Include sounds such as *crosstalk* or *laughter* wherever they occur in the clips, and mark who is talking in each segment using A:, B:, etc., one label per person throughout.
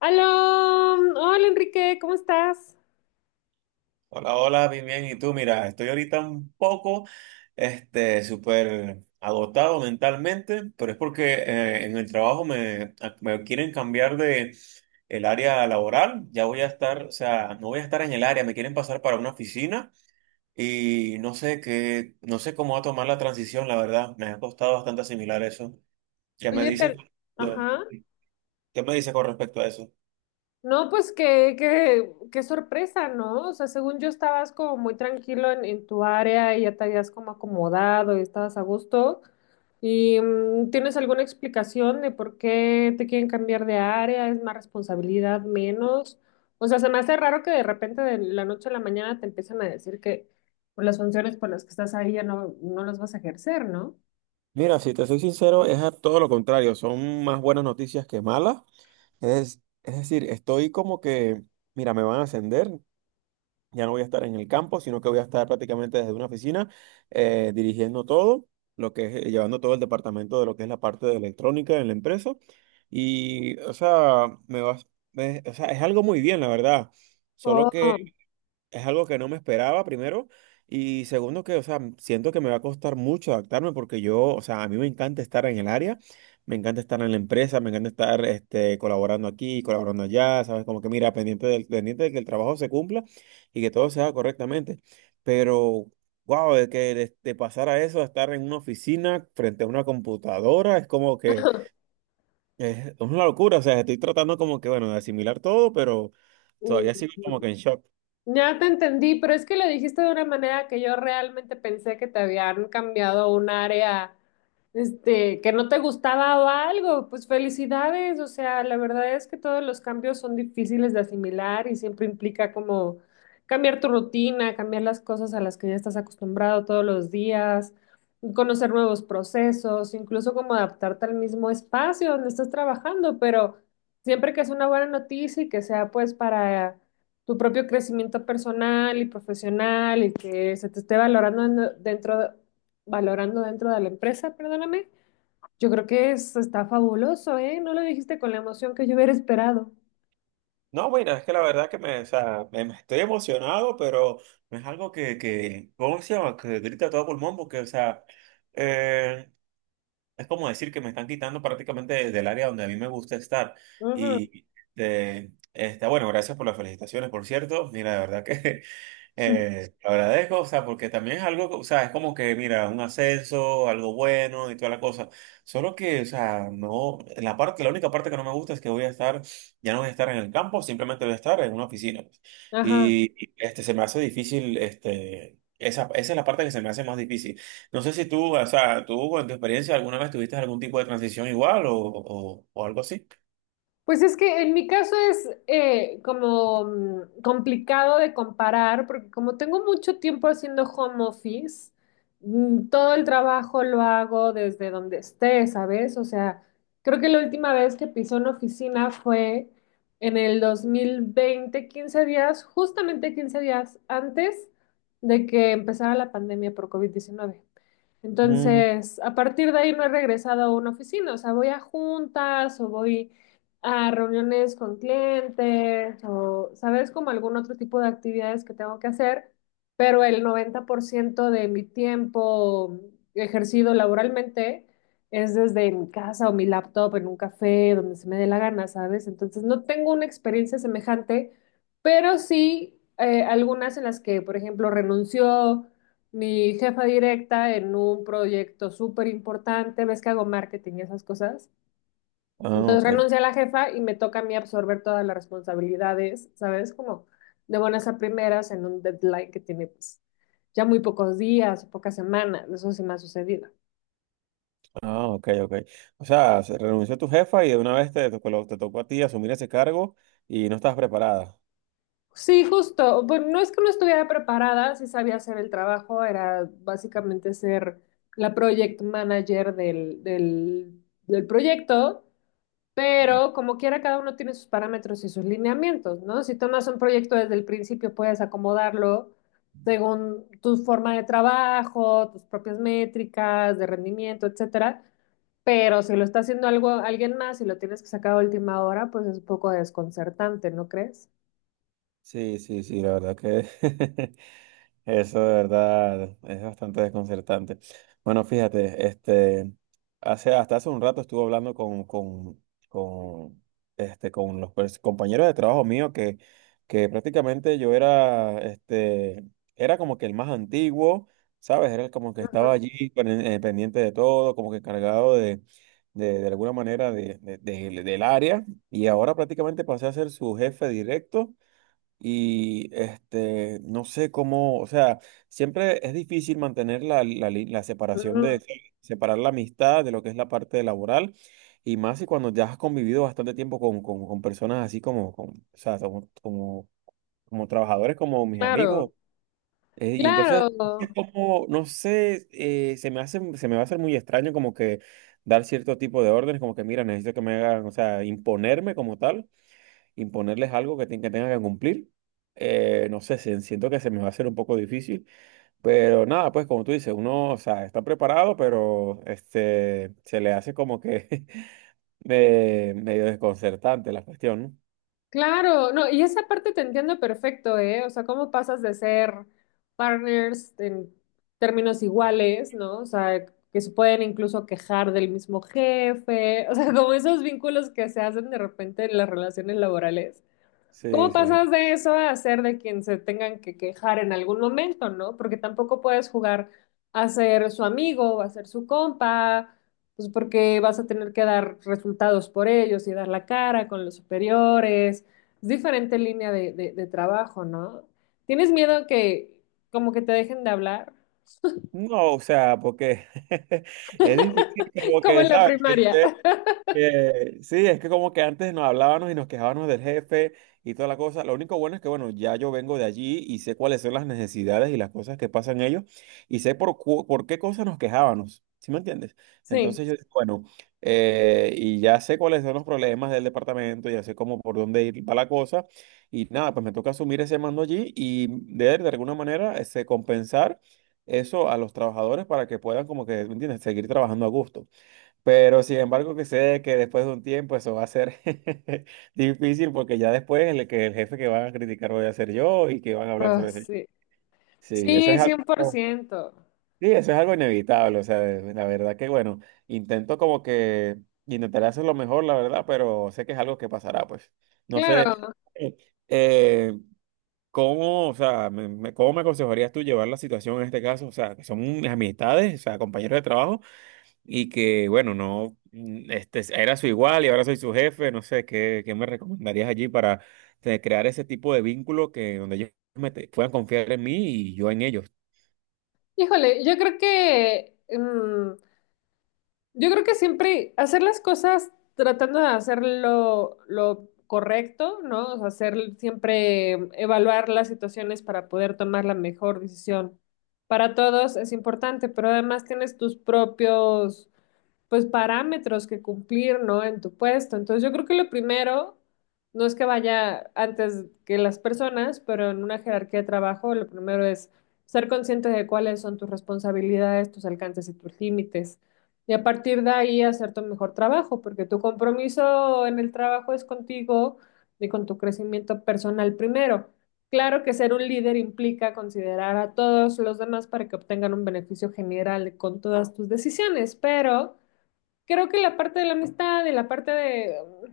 A: Aló, hola Enrique, ¿cómo estás?
B: Hola, hola, bien, bien. ¿Y tú? Mira, estoy ahorita un poco, súper agotado mentalmente, pero es porque en el trabajo me quieren cambiar de el área laboral. Ya voy a estar, o sea, no voy a estar en el área, me quieren pasar para una oficina y no sé qué, no sé cómo va a tomar la transición, la verdad. Me ha costado bastante asimilar eso. ¿Qué me
A: Oye,
B: dices?
A: pero, ajá,
B: ¿Qué me dices con respecto a eso?
A: no, pues qué sorpresa, ¿no? O sea, según yo estabas como muy tranquilo en tu área y ya te habías como acomodado y estabas a gusto. ¿Y tienes alguna explicación de por qué te quieren cambiar de área? ¿Es más responsabilidad, menos? O sea, se me hace raro que de repente de la noche a la mañana te empiecen a decir que pues, las funciones por las que estás ahí ya no las vas a ejercer, ¿no?
B: Mira, si te soy sincero, es a todo lo contrario. Son más buenas noticias que malas. Es decir, estoy como que, mira, me van a ascender, ya no voy a estar en el campo, sino que voy a estar prácticamente desde una oficina, dirigiendo todo, lo que es, llevando todo el departamento de lo que es la parte de electrónica en la empresa. Y, o sea, o sea, es algo muy bien, la verdad. Solo que
A: Oh.
B: es algo que no me esperaba, primero. Y segundo, que, o sea, siento que me va a costar mucho adaptarme porque yo, o sea, a mí me encanta estar en el área, me encanta estar en la empresa, me encanta estar colaborando aquí, colaborando allá, ¿sabes? Como que mira, pendiente de que el trabajo se cumpla y que todo se haga correctamente. Pero, wow, de pasar a eso, a estar en una oficina frente a una computadora, es como que es una locura. O sea, estoy tratando como que, bueno, de asimilar todo, pero todavía
A: mm,
B: sigo como que en shock.
A: Ya te entendí, pero es que lo dijiste de una manera que yo realmente pensé que te habían cambiado un área, que no te gustaba o algo. Pues felicidades, o sea, la verdad es que todos los cambios son difíciles de asimilar y siempre implica como cambiar tu rutina, cambiar las cosas a las que ya estás acostumbrado todos los días, conocer nuevos procesos, incluso como adaptarte al mismo espacio donde estás trabajando, pero siempre que es una buena noticia y que sea pues para tu propio crecimiento personal y profesional y que se te esté valorando dentro, valorando dentro de la empresa, perdóname, yo creo que es, está fabuloso, ¿eh? No lo dijiste con la emoción que yo hubiera esperado.
B: No, bueno, es que la verdad que o sea, me estoy emocionado, pero no es algo ¿cómo se llama? Que grita a todo pulmón, porque, o sea, eh, es como decir que me están quitando prácticamente del área donde a mí me gusta estar.
A: Ujú.
B: Y, de, este, bueno, gracias por las felicitaciones, por cierto. Mira, de verdad que *laughs*
A: *laughs*
B: Te agradezco, o sea, porque también es algo, o sea, es como que, mira, un ascenso, algo bueno y toda la cosa. Solo que, o sea, no, la parte, la única parte que no me gusta es que voy a estar, ya no voy a estar en el campo, simplemente voy a estar en una oficina, pues.
A: Ajá.
B: Y este, se me hace difícil, este, esa es la parte que se me hace más difícil. No sé si tú, o sea, tú en tu experiencia alguna vez tuviste algún tipo de transición igual o algo así.
A: Pues es que en mi caso es como complicado de comparar, porque como tengo mucho tiempo haciendo home office, mm, todo el trabajo lo hago desde donde esté, ¿sabes? O sea, creo que la última vez que pisé una oficina fue en el 2020, 15 días, justamente 15 días antes de que empezara la pandemia por COVID-19.
B: Mm,
A: Entonces, a partir de ahí no he regresado a una oficina, o sea, voy a juntas o voy a reuniones con clientes o, ¿sabes? Como algún otro tipo de actividades que tengo que hacer, pero el 90% de mi tiempo ejercido laboralmente es desde mi casa o mi laptop en un café, donde se me dé la gana, ¿sabes? Entonces, no tengo una experiencia semejante, pero sí algunas en las que, por ejemplo, renunció mi jefa directa en un proyecto súper importante, ves que hago marketing y esas cosas.
B: ah,
A: Entonces
B: ok.
A: renuncia a la jefa y me toca a mí absorber todas las responsabilidades, ¿sabes? Como de buenas a primeras en un deadline que tiene pues ya muy pocos días o pocas semanas, eso sí me ha sucedido.
B: Ah, ok, ok. O sea, se renunció tu jefa y de una vez te tocó a ti asumir ese cargo y no estabas preparada.
A: Sí, justo, bueno, no es que no estuviera preparada, sí sabía hacer el trabajo, era básicamente ser la project manager del proyecto. Pero como quiera, cada uno tiene sus parámetros y sus lineamientos, ¿no? Si tomas un proyecto desde el principio, puedes acomodarlo según tu forma de trabajo, tus propias métricas de rendimiento, etcétera. Pero si lo está haciendo algo, alguien más y lo tienes que sacar a última hora, pues es un poco desconcertante, ¿no crees?
B: Sí, sí, sí, la verdad que... *laughs* Eso de verdad es bastante desconcertante. Bueno, fíjate, este, hace, hasta hace un rato estuve hablando con este, con los compañeros de trabajo mío que prácticamente yo era, este, era como que el más antiguo, ¿sabes? Era como que estaba allí pendiente de todo, como que encargado de alguna manera de, del área y ahora prácticamente pasé a ser su jefe directo. Y este, no sé cómo, o sea, siempre es difícil mantener la la separación
A: Ujú.
B: de, separar la amistad de lo que es la parte laboral, y más si cuando ya has convivido bastante tiempo con personas así como, o sea, como trabajadores, como mis
A: Claro,
B: amigos. Y entonces,
A: claro.
B: es como, no sé, se me hace, se me va a hacer muy extraño como que dar cierto tipo de órdenes, como que mira, necesito que me hagan, o sea, imponerme como tal imponerles algo que tengan que cumplir. No sé, siento que se me va a hacer un poco difícil, pero nada, pues como tú dices, uno, o sea, está preparado, pero este, se le hace como que *laughs* medio desconcertante la cuestión, ¿no?
A: Claro, no, y esa parte te entiendo perfecto, ¿eh? O sea, cómo pasas de ser partners en términos iguales, ¿no? O sea, que se pueden incluso quejar del mismo jefe, *laughs* o sea, como esos vínculos que se hacen de repente en las relaciones laborales.
B: Sí,
A: ¿Cómo
B: sí.
A: pasas de eso a ser de quien se tengan que quejar en algún momento, ¿no? Porque tampoco puedes jugar a ser su amigo, a ser su compa, pues porque vas a tener que dar resultados por ellos y dar la cara con los superiores. Es diferente línea de trabajo, ¿no? ¿Tienes miedo que como que te dejen de hablar?
B: No, o sea, porque *laughs* es difícil
A: *laughs*
B: como
A: Como
B: que,
A: en la
B: ¿sabes?
A: primaria. *laughs*
B: Sí, es que como que antes nos hablábamos y nos quejábamos del jefe y toda la cosa. Lo único bueno es que, bueno, ya yo vengo de allí y sé cuáles son las necesidades y las cosas que pasan ellos y sé por qué cosas nos quejábamos. ¿Sí me entiendes? Entonces
A: Sí.
B: yo digo, bueno, y ya sé cuáles son los problemas del departamento, ya sé cómo por dónde ir para la cosa y nada, pues me toca asumir ese mando allí y de alguna manera este, compensar eso a los trabajadores para que puedan como que, ¿me entiendes?, seguir trabajando a gusto. Pero sin embargo, que sé que después de un tiempo eso va a ser *laughs* difícil porque ya después el, que el jefe que van a criticar voy a ser yo y que van a hablar
A: Ah,
B: sobre eso.
A: sí.
B: Sí, eso
A: Sí,
B: es
A: cien por
B: algo,
A: ciento.
B: sí, eso es algo inevitable. O sea, la verdad que bueno, intento como que intentaré hacer lo mejor, la verdad, pero sé que es algo que pasará, pues. No sé,
A: Claro.
B: eh, eh, ¿cómo, o sea, cómo me aconsejarías tú llevar la situación en este caso? O sea, que son amistades, o sea, compañeros de trabajo y que, bueno, no, mm, este, era su igual y ahora soy su jefe, no sé, ¿qué me recomendarías allí para crear ese tipo de vínculo que donde ellos puedan confiar en mí y yo en ellos?
A: Híjole, yo creo que... mm, yo creo que siempre hacer las cosas tratando de hacer lo correcto, ¿no? O sea, hacer siempre evaluar las situaciones para poder tomar la mejor decisión. Para todos es importante, pero además tienes tus propios pues parámetros que cumplir, ¿no? En tu puesto. Entonces yo creo que lo primero, no es que vaya antes que las personas, pero en una jerarquía de trabajo, lo primero es ser consciente de cuáles son tus responsabilidades, tus alcances y tus límites. Y a partir de ahí hacer tu mejor trabajo, porque tu compromiso en el trabajo es contigo y con tu crecimiento personal primero. Claro que ser un líder implica considerar a todos los demás para que obtengan un beneficio general con todas tus decisiones, pero creo que la parte de la amistad y la parte de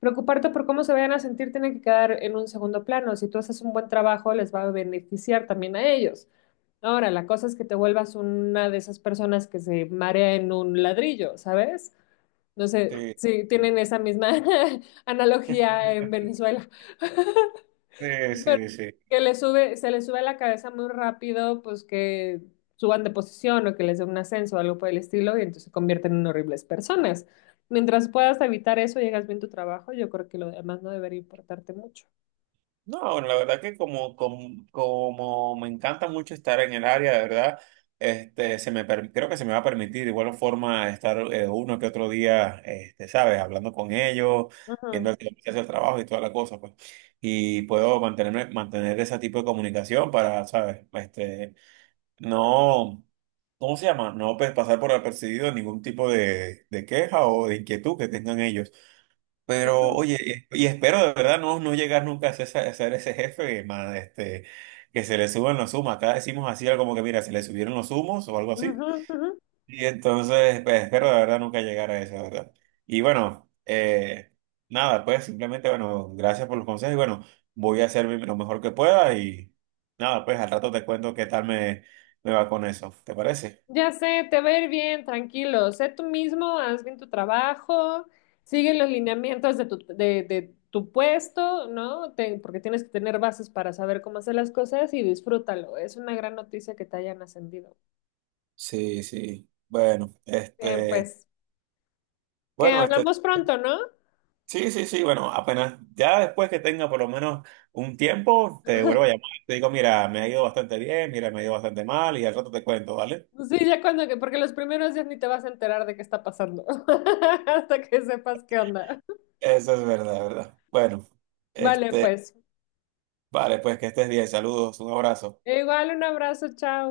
A: preocuparte por cómo se vayan a sentir tiene que quedar en un segundo plano. Si tú haces un buen trabajo, les va a beneficiar también a ellos. Ahora, la cosa es que te vuelvas una de esas personas que se marea en un ladrillo, ¿sabes? No sé
B: Sí,
A: si tienen
B: sí,
A: esa misma *laughs* analogía en Venezuela. *laughs*
B: sí,
A: Pero
B: sí.
A: que le sube, se le sube la cabeza muy rápido, pues que suban de posición o que les dé un ascenso o algo por el estilo, y entonces se convierten en horribles personas. Mientras puedas evitar eso, llegas bien a tu trabajo, yo creo que lo demás no debería importarte mucho.
B: No, bueno, la verdad que como me encanta mucho estar en el área, de verdad, este, creo que se me va a permitir de igual forma estar uno que otro día, este, ¿sabes? Hablando con ellos, viendo
A: Ujú,
B: el que hace el trabajo y toda la cosa, pues. Y puedo mantener ese tipo de comunicación para, ¿sabes? Este, no, ¿cómo se llama? No pues, pasar por apercibido ningún tipo de queja o de inquietud que tengan ellos. Pero,
A: ujú,
B: oye, y espero de verdad no llegar nunca a ser, a ser ese jefe, más este, que se le suben los humos. Acá decimos así algo como que, mira, se le subieron los humos o algo así.
A: ujú, ujú.
B: Y entonces, pues, espero de verdad nunca llegar a eso, de ¿verdad? Y bueno, nada, pues simplemente, bueno, gracias por los consejos y bueno, voy a hacer lo mejor que pueda y nada, pues al rato te cuento qué tal me va con eso, ¿te parece?
A: Ya sé, te va a ir bien, tranquilo. Sé tú mismo, haz bien tu trabajo, sigue los lineamientos de tu puesto, ¿no? Te- porque tienes que tener bases para saber cómo hacer las cosas y disfrútalo. Es una gran noticia que te hayan ascendido.
B: Sí, sí. Bueno,
A: Bien,
B: este,
A: pues, que
B: bueno, este.
A: hablamos pronto, ¿no?
B: Sí, sí, sí, bueno, apenas, ya después que tenga por lo menos un tiempo, te vuelvo a llamar. Te digo, mira, me ha ido bastante bien, mira, me ha ido bastante mal y al rato te cuento, ¿vale?
A: Pues sí, ya cuando que, porque los primeros días ni te vas a enterar de qué está pasando, *laughs* hasta que sepas qué onda.
B: Eso es verdad, ¿verdad? Bueno,
A: Vale,
B: este,
A: pues.
B: vale, pues que estés bien, saludos, un abrazo.
A: E igual, un abrazo, chao.